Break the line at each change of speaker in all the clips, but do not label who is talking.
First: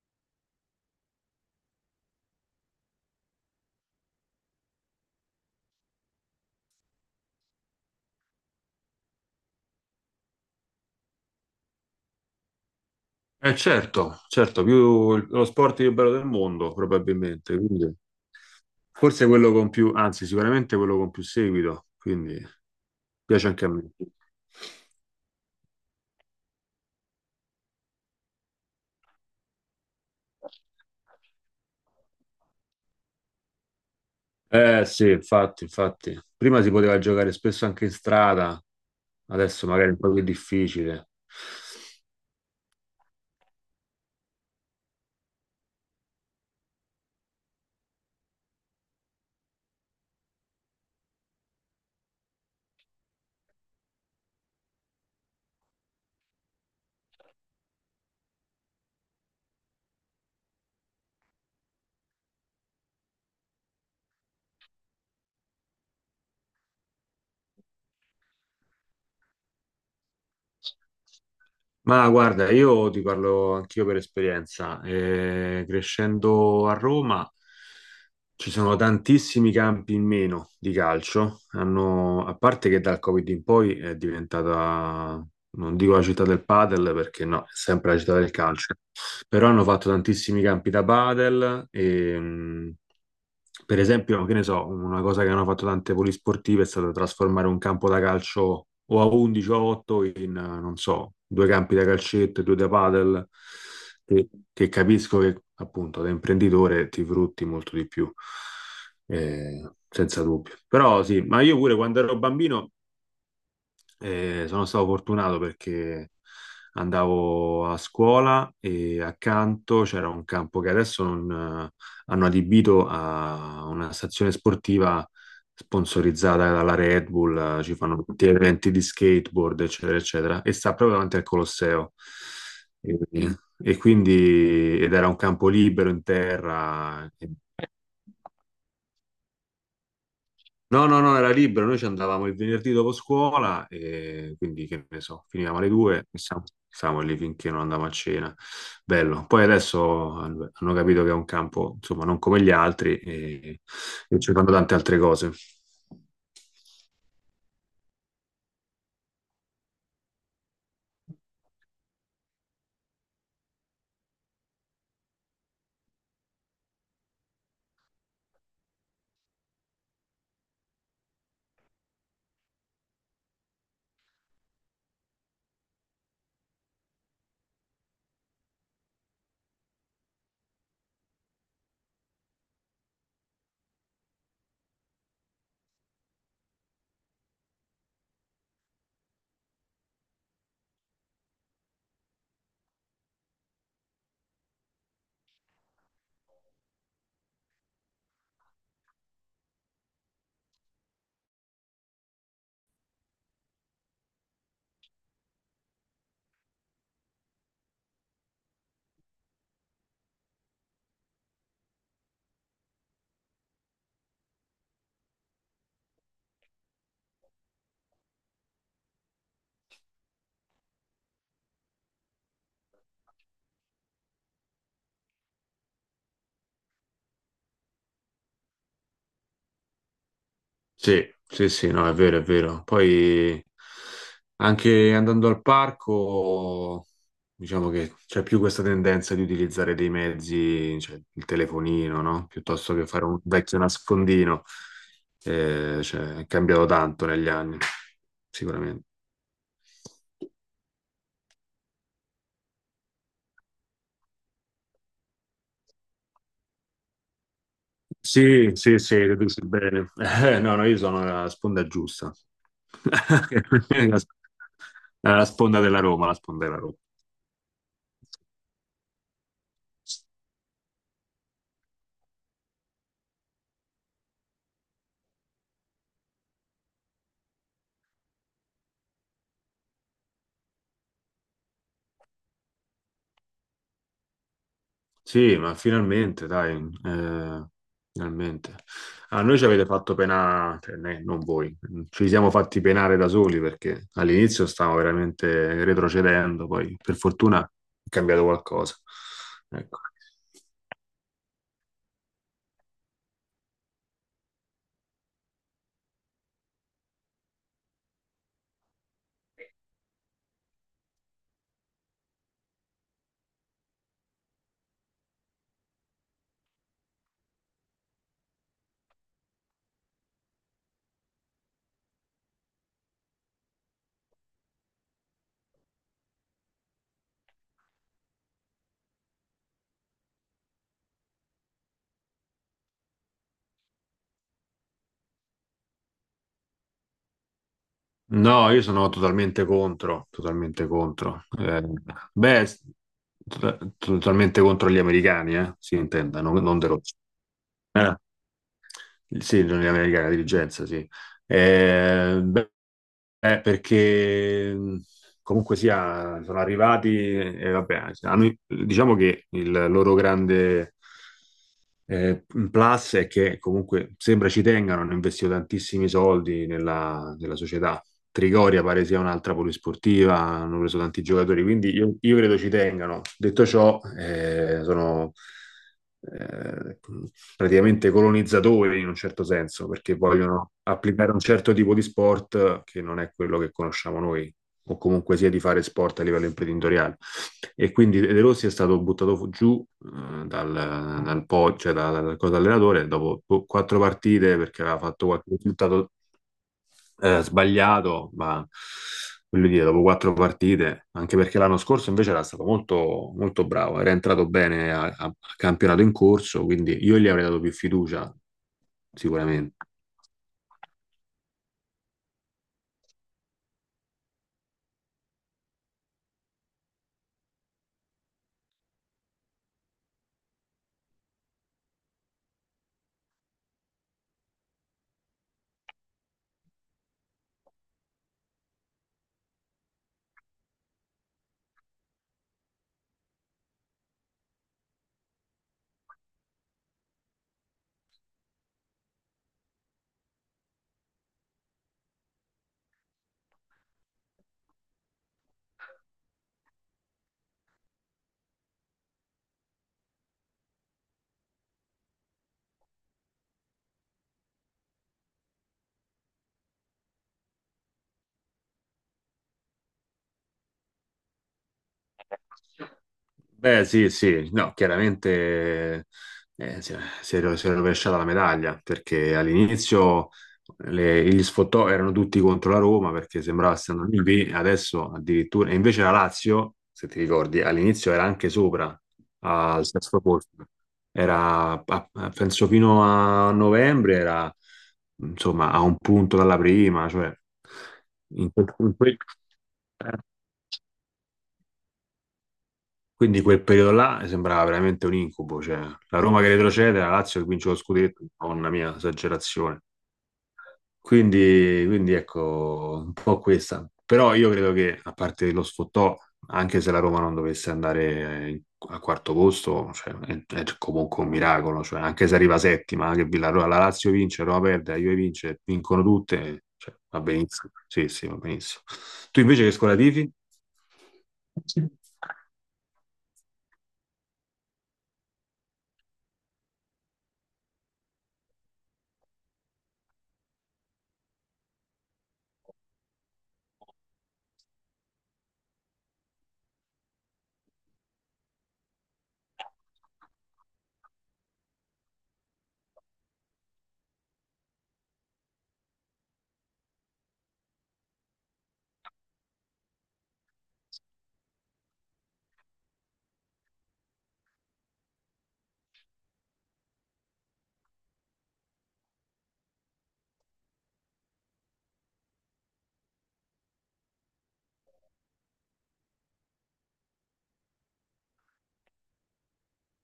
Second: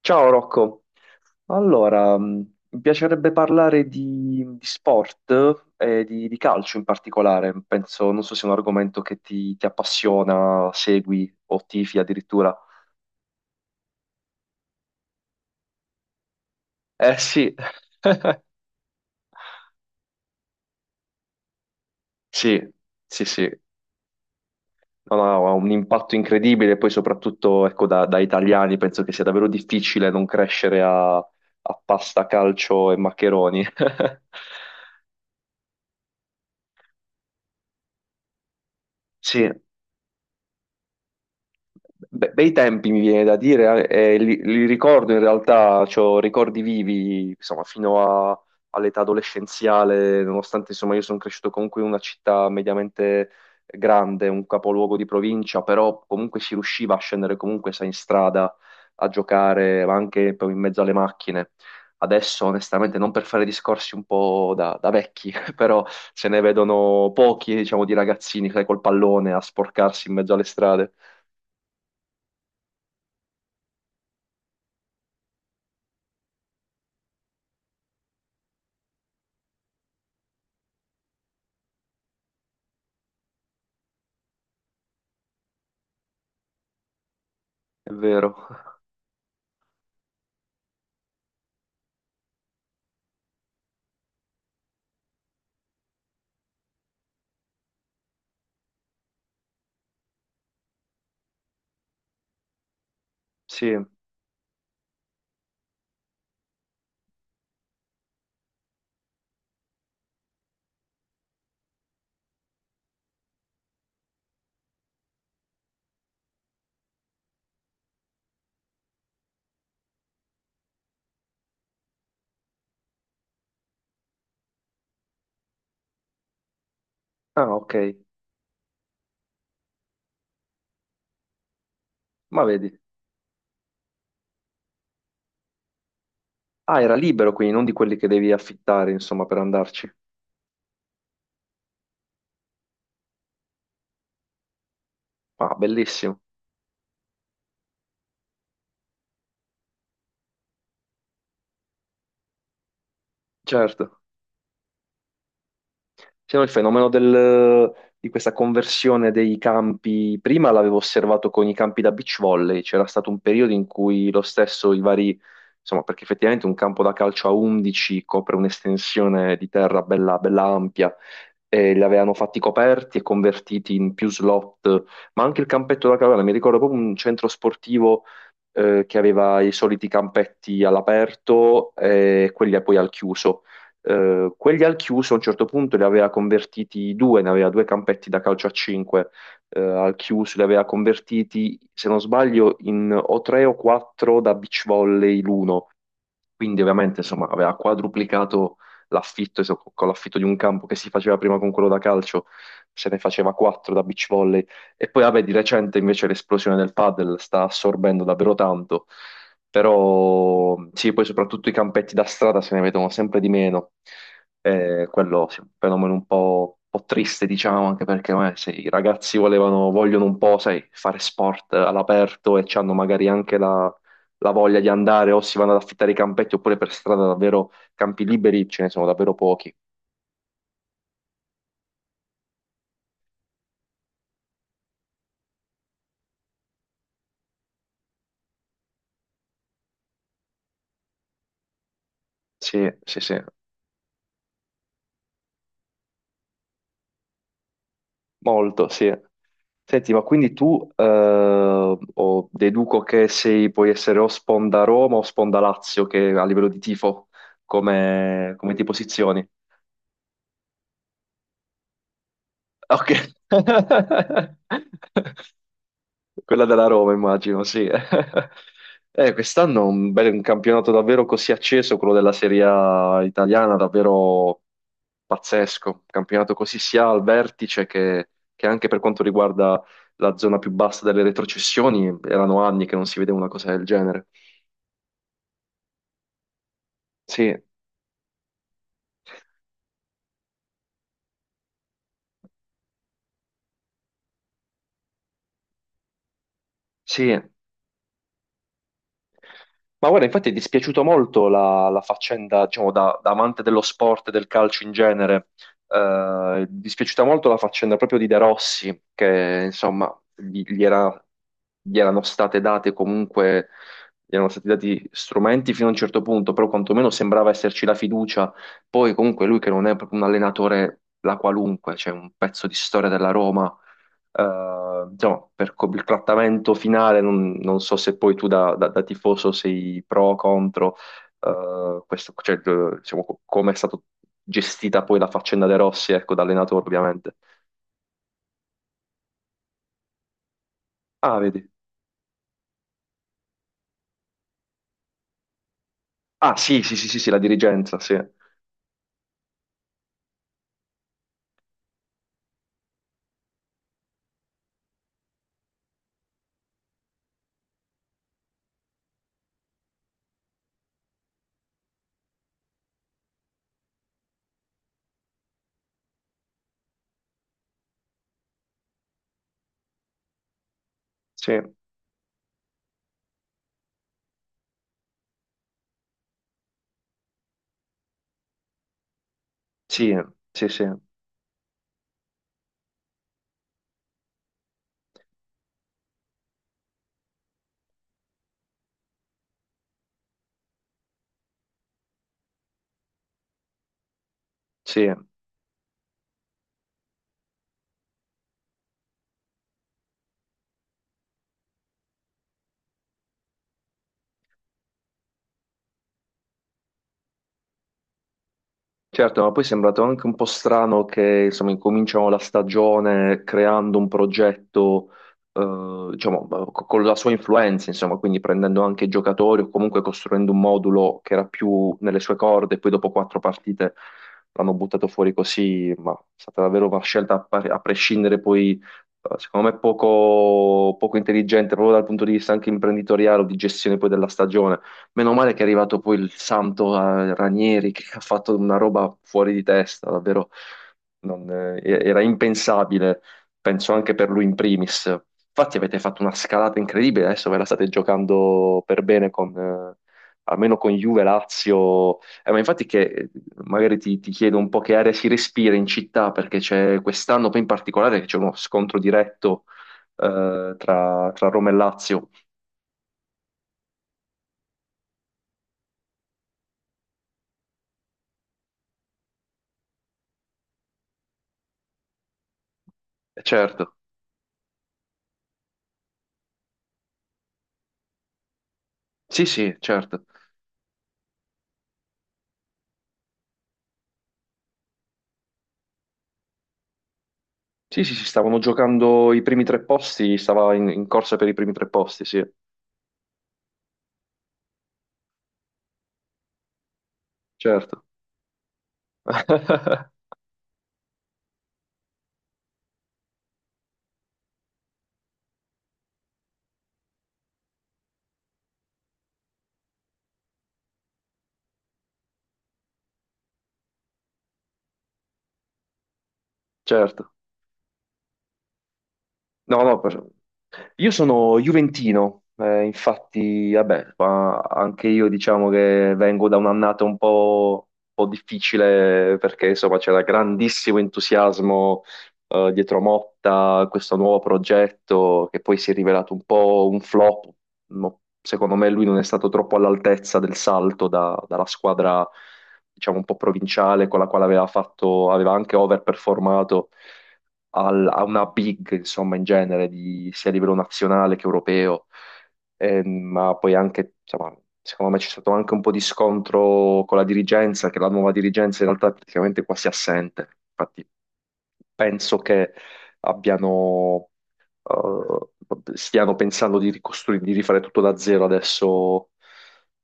Ciao Rocco, allora mi piacerebbe parlare di sport e di calcio in particolare, penso, non so se è un argomento che ti appassiona, segui o tifi addirittura.
Certo, certo, più lo sport più bello del mondo
Eh sì,
probabilmente, quindi forse quello con più, anzi sicuramente quello con più seguito, quindi
sì, sì,
piace
sì.
anche a me.
No, no, ha un impatto incredibile, poi soprattutto ecco, da italiani penso che sia davvero difficile non crescere a pasta, calcio e maccheroni.
Eh sì, infatti, infatti. Prima si poteva giocare spesso anche in strada,
Sì.
adesso magari è un po' più difficile.
Bei tempi mi viene da dire, e li ricordo in realtà, ho ricordi vivi, insomma, all'età adolescenziale, nonostante insomma io sono cresciuto comunque in una città mediamente grande, un capoluogo di provincia, però comunque si riusciva a scendere comunque, sai, in strada a giocare, ma anche poi in mezzo alle macchine. Adesso, onestamente, non per fare discorsi un po' da vecchi, però se ne vedono pochi, diciamo, di ragazzini, sai, col pallone a sporcarsi in mezzo alle strade.
Ma guarda, io ti parlo anch'io per esperienza. Crescendo a Roma ci sono tantissimi campi in meno di calcio. Hanno- a parte che dal Covid in poi è diventata, non dico la città del padel perché no, è
È
sempre la città del
vero.
calcio, però hanno fatto tantissimi campi da padel e, per esempio, che ne so, una cosa che hanno fatto tante polisportive è stata trasformare un campo da calcio o a 11 o a 8 in, non so, due campi da calcetto e due da padel,
Sì.
che capisco che appunto da imprenditore ti frutti molto di più, senza dubbio. Però sì, ma io pure quando ero bambino e sono stato fortunato perché andavo a scuola e accanto c'era un campo che adesso non, hanno adibito a una stazione sportiva sponsorizzata dalla Red Bull,
Ah, ok.
ci fanno tutti eventi di skateboard, eccetera, eccetera, e sta proprio davanti al Colosseo.
Ma vedi.
E, ed era un campo libero in
Ah, era
terra, e
libero quindi, non di quelli che devi affittare, insomma, per andarci.
no, no, no, era libero, noi ci andavamo il venerdì dopo scuola e quindi che ne so,
Ah,
finivamo alle due e
bellissimo.
stavamo lì finché non andavamo a cena. Bello. Poi adesso hanno capito che è un campo, insomma, non come gli altri
Certo.
e ci fanno tante altre cose.
Sì, no, di questa conversione dei campi, prima l'avevo osservato con i campi da beach volley, c'era stato un periodo in cui lo stesso i vari, insomma, perché effettivamente un campo da calcio a 11 copre un'estensione di terra bella, bella ampia, e li avevano fatti coperti e convertiti in più slot, ma anche il campetto da caverna, mi ricordo proprio un centro sportivo che aveva i soliti campetti all'aperto e quelli poi al chiuso. Quelli al chiuso a un certo punto li aveva convertiti due, ne aveva due campetti da calcio a 5 al chiuso, li aveva convertiti, se non sbaglio, in o 3 o 4 da beach volley l'uno. Quindi ovviamente insomma aveva quadruplicato l'affitto, con l'affitto di un campo che si faceva prima con quello da calcio, se ne faceva 4 da beach volley. E poi vabbè, di recente invece l'esplosione del padel sta assorbendo davvero tanto. Però sì, poi soprattutto i campetti da strada se ne vedono sempre di meno. Quello sì, è un fenomeno un po' triste, diciamo, anche perché se i ragazzi volevano, vogliono un po', sai, fare sport all'aperto e hanno magari anche la voglia di andare o si vanno ad affittare i campetti oppure per strada davvero campi liberi ce ne sono davvero pochi.
Sì, sì, sì, no, è vero, è vero. Poi anche andando al parco, diciamo che c'è più questa tendenza di utilizzare dei mezzi, cioè il telefonino, no? Piuttosto
Sì,
che
sì,
fare un
sì.
vecchio nascondino. Cioè, è cambiato tanto negli anni,
Molto,
sicuramente.
sì. Senti, ma quindi tu o deduco che sei, puoi essere o sponda Roma o sponda Lazio, che a livello di tifo, come,
Sì,
come ti
sì, sì,
posizioni?
riduce il bene. No, no, io sono la sponda giusta.
Ok.
La sponda della Roma, la
Quella
sponda della
della
Roma.
Roma, immagino, sì. Quest'anno un campionato davvero così acceso, quello della Serie A italiana, davvero pazzesco. Un campionato così sia al vertice che anche per quanto riguarda la zona più bassa delle retrocessioni, erano anni che non si vedeva una cosa del genere.
Sì, ma finalmente, dai,
Sì,
eh, finalmente. A noi ci avete fatto penare, cioè, ne- non voi, ci siamo fatti penare da soli perché all'inizio stavamo veramente retrocedendo, poi per
sì.
fortuna è cambiato qualcosa. Ecco.
Ma guarda, infatti è dispiaciuto molto la faccenda, diciamo, da amante dello sport e del calcio in genere, è dispiaciuta molto la faccenda proprio di De Rossi, che insomma gli, gli era- gli erano state date comunque, gli erano stati dati strumenti fino a un certo punto, però quantomeno sembrava esserci la fiducia. Poi comunque lui che non è proprio un allenatore la qualunque, c'è un pezzo di storia della Roma diciamo, il trattamento finale, non so se poi tu da tifoso sei pro o contro, questo, cioè, diciamo, come è stata gestita poi la faccenda De Rossi, ecco, da allenatore ovviamente.
No, io sono totalmente contro, totalmente
Ah,
contro.
vedi.
Beh, to- totalmente contro gli americani, si intenda,
Ah,
non, non
sì,
De
sì, sì,
Rossi.
sì, sì, la dirigenza,
Eh
sì,
sì, gli americani, la dirigenza, sì. Beh, perché Comunque sia, sono arrivati e vabbè, hanno- diciamo che il loro grande un plus è che comunque sembra ci tengano, hanno investito tantissimi soldi nella, nella società. Trigoria pare sia un'altra polisportiva, hanno preso tanti
sì,
giocatori, quindi io credo ci tengano. Detto ciò, sono eh, praticamente colonizzatori in un certo senso,
sì,
perché
sì,
vogliono
sì,
applicare un certo tipo di sport che non è quello che conosciamo noi o comunque sia di fare sport a livello imprenditoriale. E quindi De Rossi è stato buttato giù dal po', cioè dal corpo allenatore dopo po- quattro partite perché aveva
sì.
fatto qualche risultato sbagliato, ma voglio dire, dopo quattro partite, anche perché l'anno scorso invece era stato molto, molto bravo, era entrato bene a campionato in corso, quindi io gli avrei dato più fiducia,
Certo, ma poi è
sicuramente.
sembrato anche un po' strano che insomma, incominciano la stagione creando un progetto, diciamo, con la sua influenza, insomma, quindi prendendo anche i giocatori o comunque costruendo un modulo che era più nelle sue corde, e poi dopo quattro partite l'hanno buttato fuori così, ma è stata davvero una scelta a prescindere poi, secondo me, poco, poco intelligente proprio dal punto di vista anche imprenditoriale o di gestione poi della stagione. Meno male che è arrivato poi il santo Ranieri che ha fatto una roba fuori di testa, davvero non, era impensabile, penso anche per lui in primis. Infatti avete fatto una scalata incredibile, adesso ve la state giocando per bene con, almeno con Juve, Lazio. Ma infatti che magari ti chiedo un po' che aria si respira in città, perché c'è quest'anno poi in particolare che c'è uno scontro diretto tra Roma e Lazio.
Beh, sì, sì, no, chiaramente si è rovesciata la medaglia perché all'inizio le- gli sfottò erano tutti contro la Roma perché sembrava
Certo,
stiano lì, lì, adesso addirittura, e invece la Lazio, se ti ricordi, all'inizio era anche sopra
sì sì,
al sesto
certo.
posto, era penso fino a novembre, era insomma a un punto dalla prima, cioè
Sì, sì, sì,
in
stavano
quel, in quel-
giocando i primi tre posti, stava in corsa per i primi tre posti, sì,
quindi quel periodo là sembrava veramente un incubo, cioè la Roma che retrocede, la Lazio che vince lo
certo.
scudetto, madonna mia, esagerazione. Quindi, quindi ecco, un po' questa. Però io credo che, a parte lo sfottò, anche se la Roma non dovesse andare a quarto posto, cioè, è comunque un miracolo, cioè, anche se arriva settima, che la, la Lazio vince, la Roma perde, la Juve vince, vincono tutte, cioè, va
Certo.
benissimo. Sì, sì, va benissimo. Tu invece che
No,
scuola
no,
tifi?
io sono juventino, infatti, vabbè, ma anche io diciamo che vengo da un'annata un po' difficile perché insomma c'era grandissimo entusiasmo dietro Motta, questo nuovo progetto che poi si è rivelato un po' un flop. No, secondo me lui non è stato troppo all'altezza del salto dalla squadra, diciamo, un po' provinciale con la quale aveva fatto, aveva anche overperformato a una big, insomma, in genere, sia a livello nazionale che europeo. Ma poi anche, insomma, secondo me c'è stato anche un po' di scontro con la dirigenza, che la nuova dirigenza in realtà è praticamente quasi assente. Infatti, penso che abbiano stiano pensando di ricostruire, di rifare tutto da zero adesso,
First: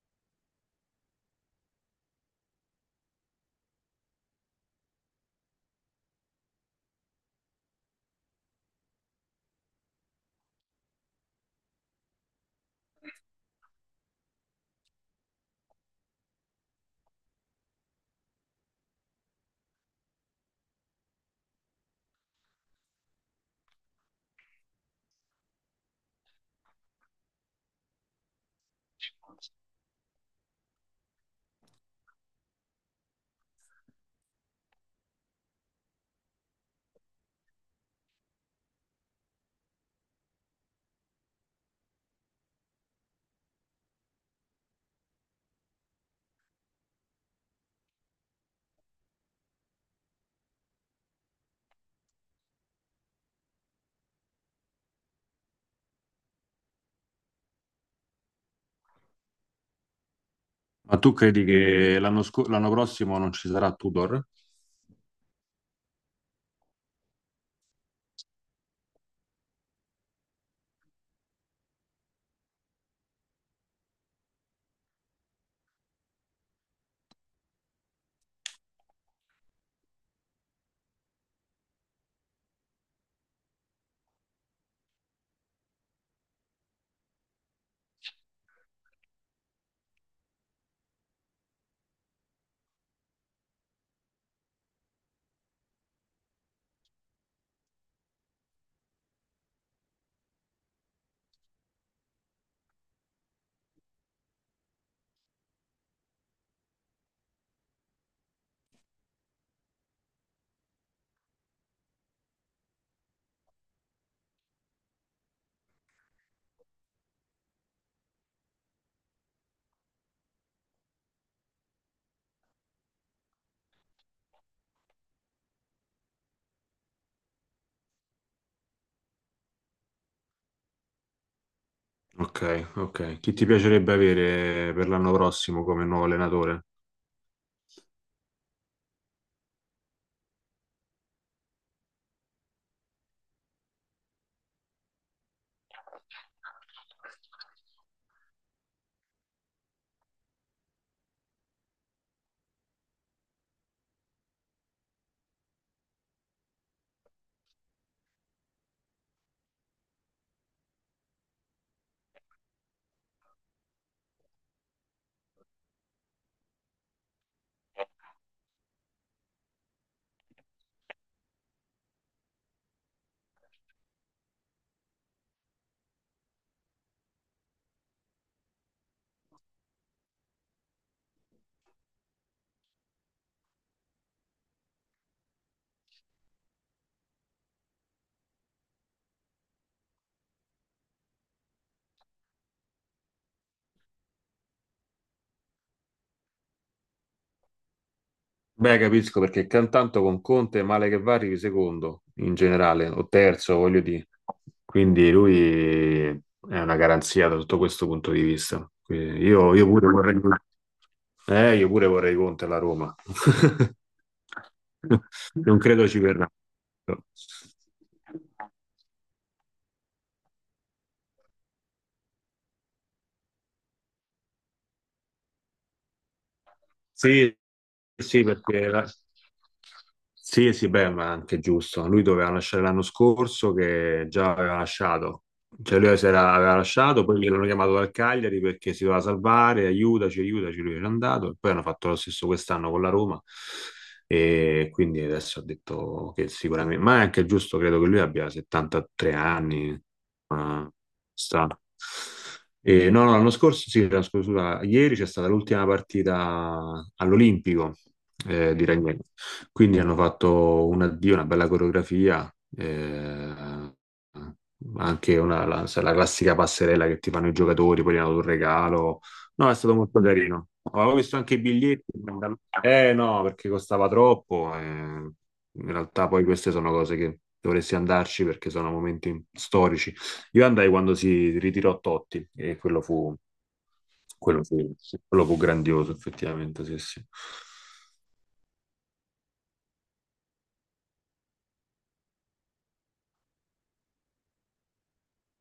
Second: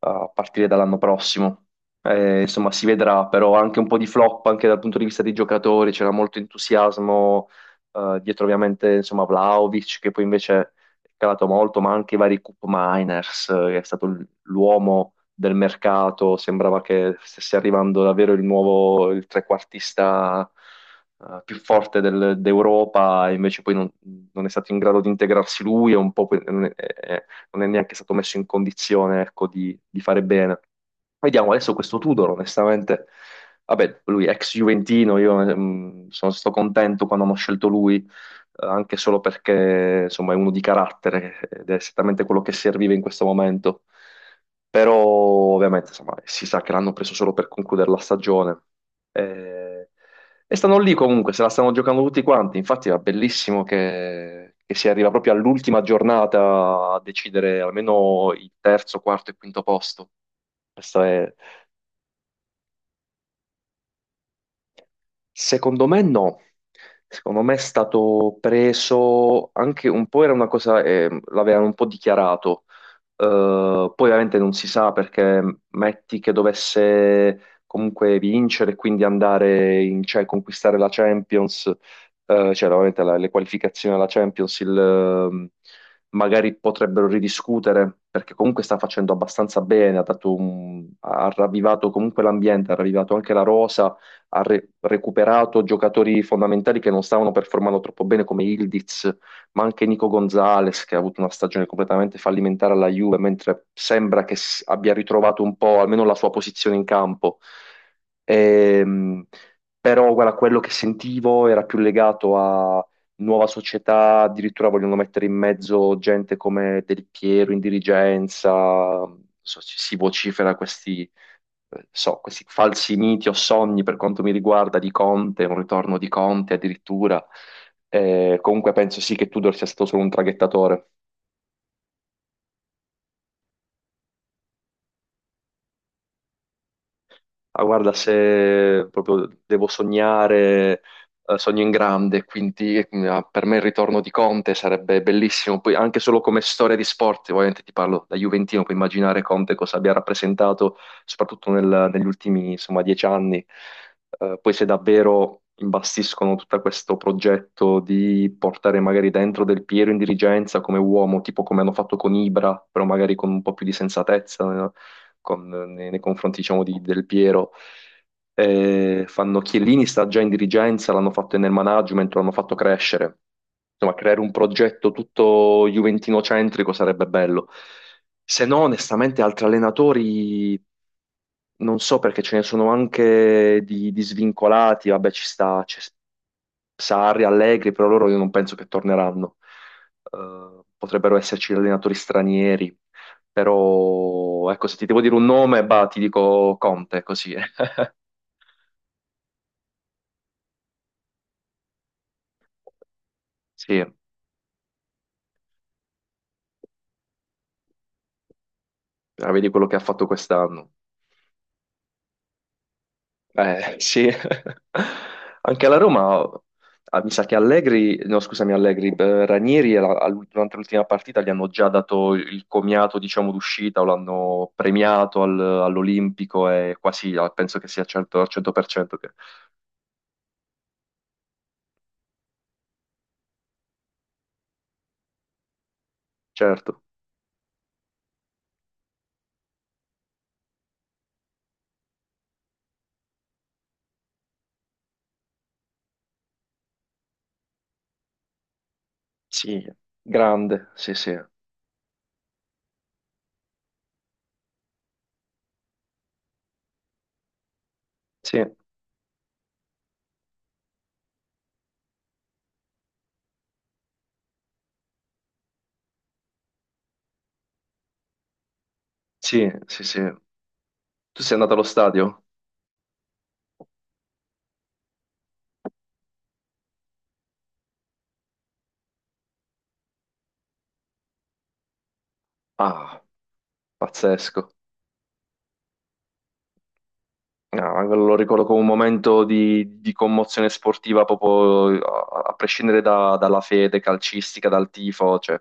a partire dall'anno prossimo. Insomma, si vedrà, però anche un po' di flop anche dal punto di vista dei giocatori, c'era molto entusiasmo dietro ovviamente insomma Vlahovic che poi invece è calato molto, ma anche i vari Koop Miners, che è stato l'uomo del mercato, sembrava che stesse arrivando davvero il nuovo, il trequartista più forte d'Europa e invece poi non, è stato in grado di integrarsi lui e un po' poi non è, non è neanche stato messo in condizione, ecco, di fare bene. Vediamo adesso questo Tudor, onestamente. Vabbè, lui è ex Juventino, io sono stato contento quando hanno scelto lui anche solo perché insomma è uno di carattere ed è esattamente quello che serviva in questo momento. Però ovviamente insomma, si sa che l'hanno preso solo per concludere la stagione. Eh, E stanno lì comunque, se la stanno giocando tutti quanti. Infatti è bellissimo che si arriva proprio all'ultima giornata a decidere almeno il terzo, quarto e quinto posto.
Ma
Questo
tu
è.
credi che l'anno prossimo non ci sarà Tudor?
Secondo me no, secondo me è stato preso anche un po', era una cosa, l'avevano un po' dichiarato. Poi ovviamente non si sa perché metti che dovesse comunque vincere e quindi andare in, cioè, conquistare la Champions, cioè ovviamente le qualificazioni alla Champions, magari potrebbero ridiscutere perché comunque sta facendo abbastanza bene, ha dato ha ravvivato comunque l'ambiente, ha ravvivato anche la rosa ha recuperato giocatori fondamentali che non stavano performando troppo bene come Ildiz, ma anche Nico Gonzalez che ha avuto una stagione completamente fallimentare alla Juve, mentre sembra che abbia ritrovato un po' almeno la sua posizione in campo. Ehm, Però guarda, quello che sentivo era più legato a nuova società, addirittura vogliono mettere in mezzo gente come Del Piero in dirigenza, si vocifera questi questi falsi miti o sogni per quanto mi riguarda di Conte, un ritorno di Conte addirittura. Comunque penso sì che Tudor sia stato solo un traghettatore.
Ok, ok. Chi ti piacerebbe avere per l'anno prossimo come nuovo allenatore?
Ma guarda, se proprio devo sognare, sogno in grande, quindi per me il ritorno di Conte sarebbe bellissimo. Poi anche solo come storia di sport, ovviamente ti parlo da Juventino, puoi immaginare Conte cosa abbia rappresentato, soprattutto negli ultimi, insomma, 10 anni. Poi se davvero imbastiscono tutto questo progetto di portare magari dentro Del Piero in dirigenza come uomo, tipo come hanno fatto con Ibra, però magari con un po' più di sensatezza, nei confronti, diciamo, di Del Piero. Fanno Chiellini sta già in dirigenza, l'hanno fatto nel management, l'hanno fatto crescere. Insomma, creare un progetto tutto juventino-centrico sarebbe bello. Se no, onestamente, altri allenatori non so perché ce ne sono anche di svincolati, vabbè ci sta c'è Sarri, Allegri, però loro io non penso che torneranno. Potrebbero esserci allenatori stranieri, però ecco se ti devo dire un nome, bah, ti dico Conte, così.
Beh, capisco perché cantanto con Conte, male che va, arrivi secondo in generale, o terzo, voglio
Sì,
dire. Quindi lui è una garanzia da tutto questo punto di vista. Quindi
la vedi
io
quello che ha
pure
fatto
vorrei,
quest'anno.
io pure vorrei Conte alla Roma.
Sì,
Non
anche la
credo ci
Roma,
verrà.
ah, mi sa che Allegri, no scusami Allegri, Ranieri durante l'ultima partita gli hanno già dato il comiato, diciamo, d'uscita o l'hanno premiato all'Olimpico e quasi, ah,
Sì,
penso che sia certo,
sì,
al
perché la-
100% che.
sì, sì, beh, ma anche giusto. Lui doveva lasciare l'anno scorso, che già aveva lasciato. Cioè lui si era- aveva
Certo,
lasciato, poi l'hanno chiamato dal Cagliari perché si doveva salvare, aiutaci, aiutaci, lui era andato, e poi hanno fatto lo stesso quest'anno con la Roma e quindi adesso ha detto che sicuramente, ma è anche giusto, credo che lui abbia 73
sì,
anni, ma
grande, sì, sì,
sta. No, no, l'anno scorso, sì, l'anno scorso, scusa, ieri c'è stata l'ultima partita all'Olimpico
sì,
di Ragnello. Quindi hanno fatto un addio, una bella coreografia, eh, sai, la classica passerella che ti fanno i giocatori, poi gli hanno dato un regalo. No,
sì,
è stato
sì, sì.
molto carino. Avevo visto
Tu sei
anche i
andato allo
biglietti,
stadio?
eh no, perché costava troppo. In realtà poi queste sono cose che dovresti andarci perché sono momenti storici. Io andai quando si ritirò Totti e
Ah,
quello
pazzesco.
fu, sì, quello fu grandioso, effettivamente. Sì, sì.
No, anche lo ricordo come un momento di commozione sportiva, proprio a prescindere dalla fede calcistica, dal tifo, cioè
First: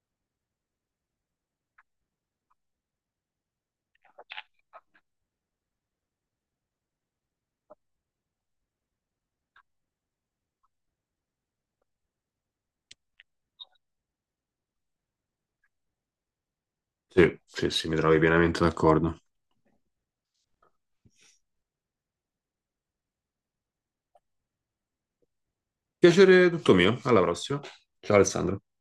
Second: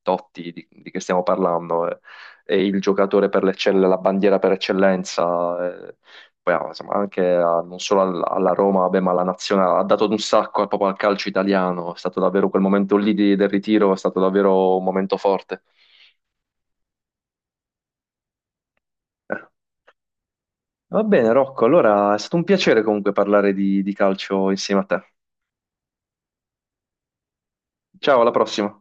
Totti, di che stiamo parlando, è, il giocatore per l'eccellenza, la bandiera per eccellenza, eh. Poi, ah, insomma, anche non solo alla Roma, vabbè, ma alla nazionale, ha dato un sacco proprio al calcio italiano, è stato davvero quel momento lì del ritiro, è stato davvero un momento forte.
Sì, sì, sì, mi trovi pienamente d'accordo.
Eh. Va bene, Rocco, allora è stato un piacere comunque parlare di calcio insieme a te.
Piacere tutto mio. Alla prossima. Ciao
Ciao, alla
Alessandro.
prossima.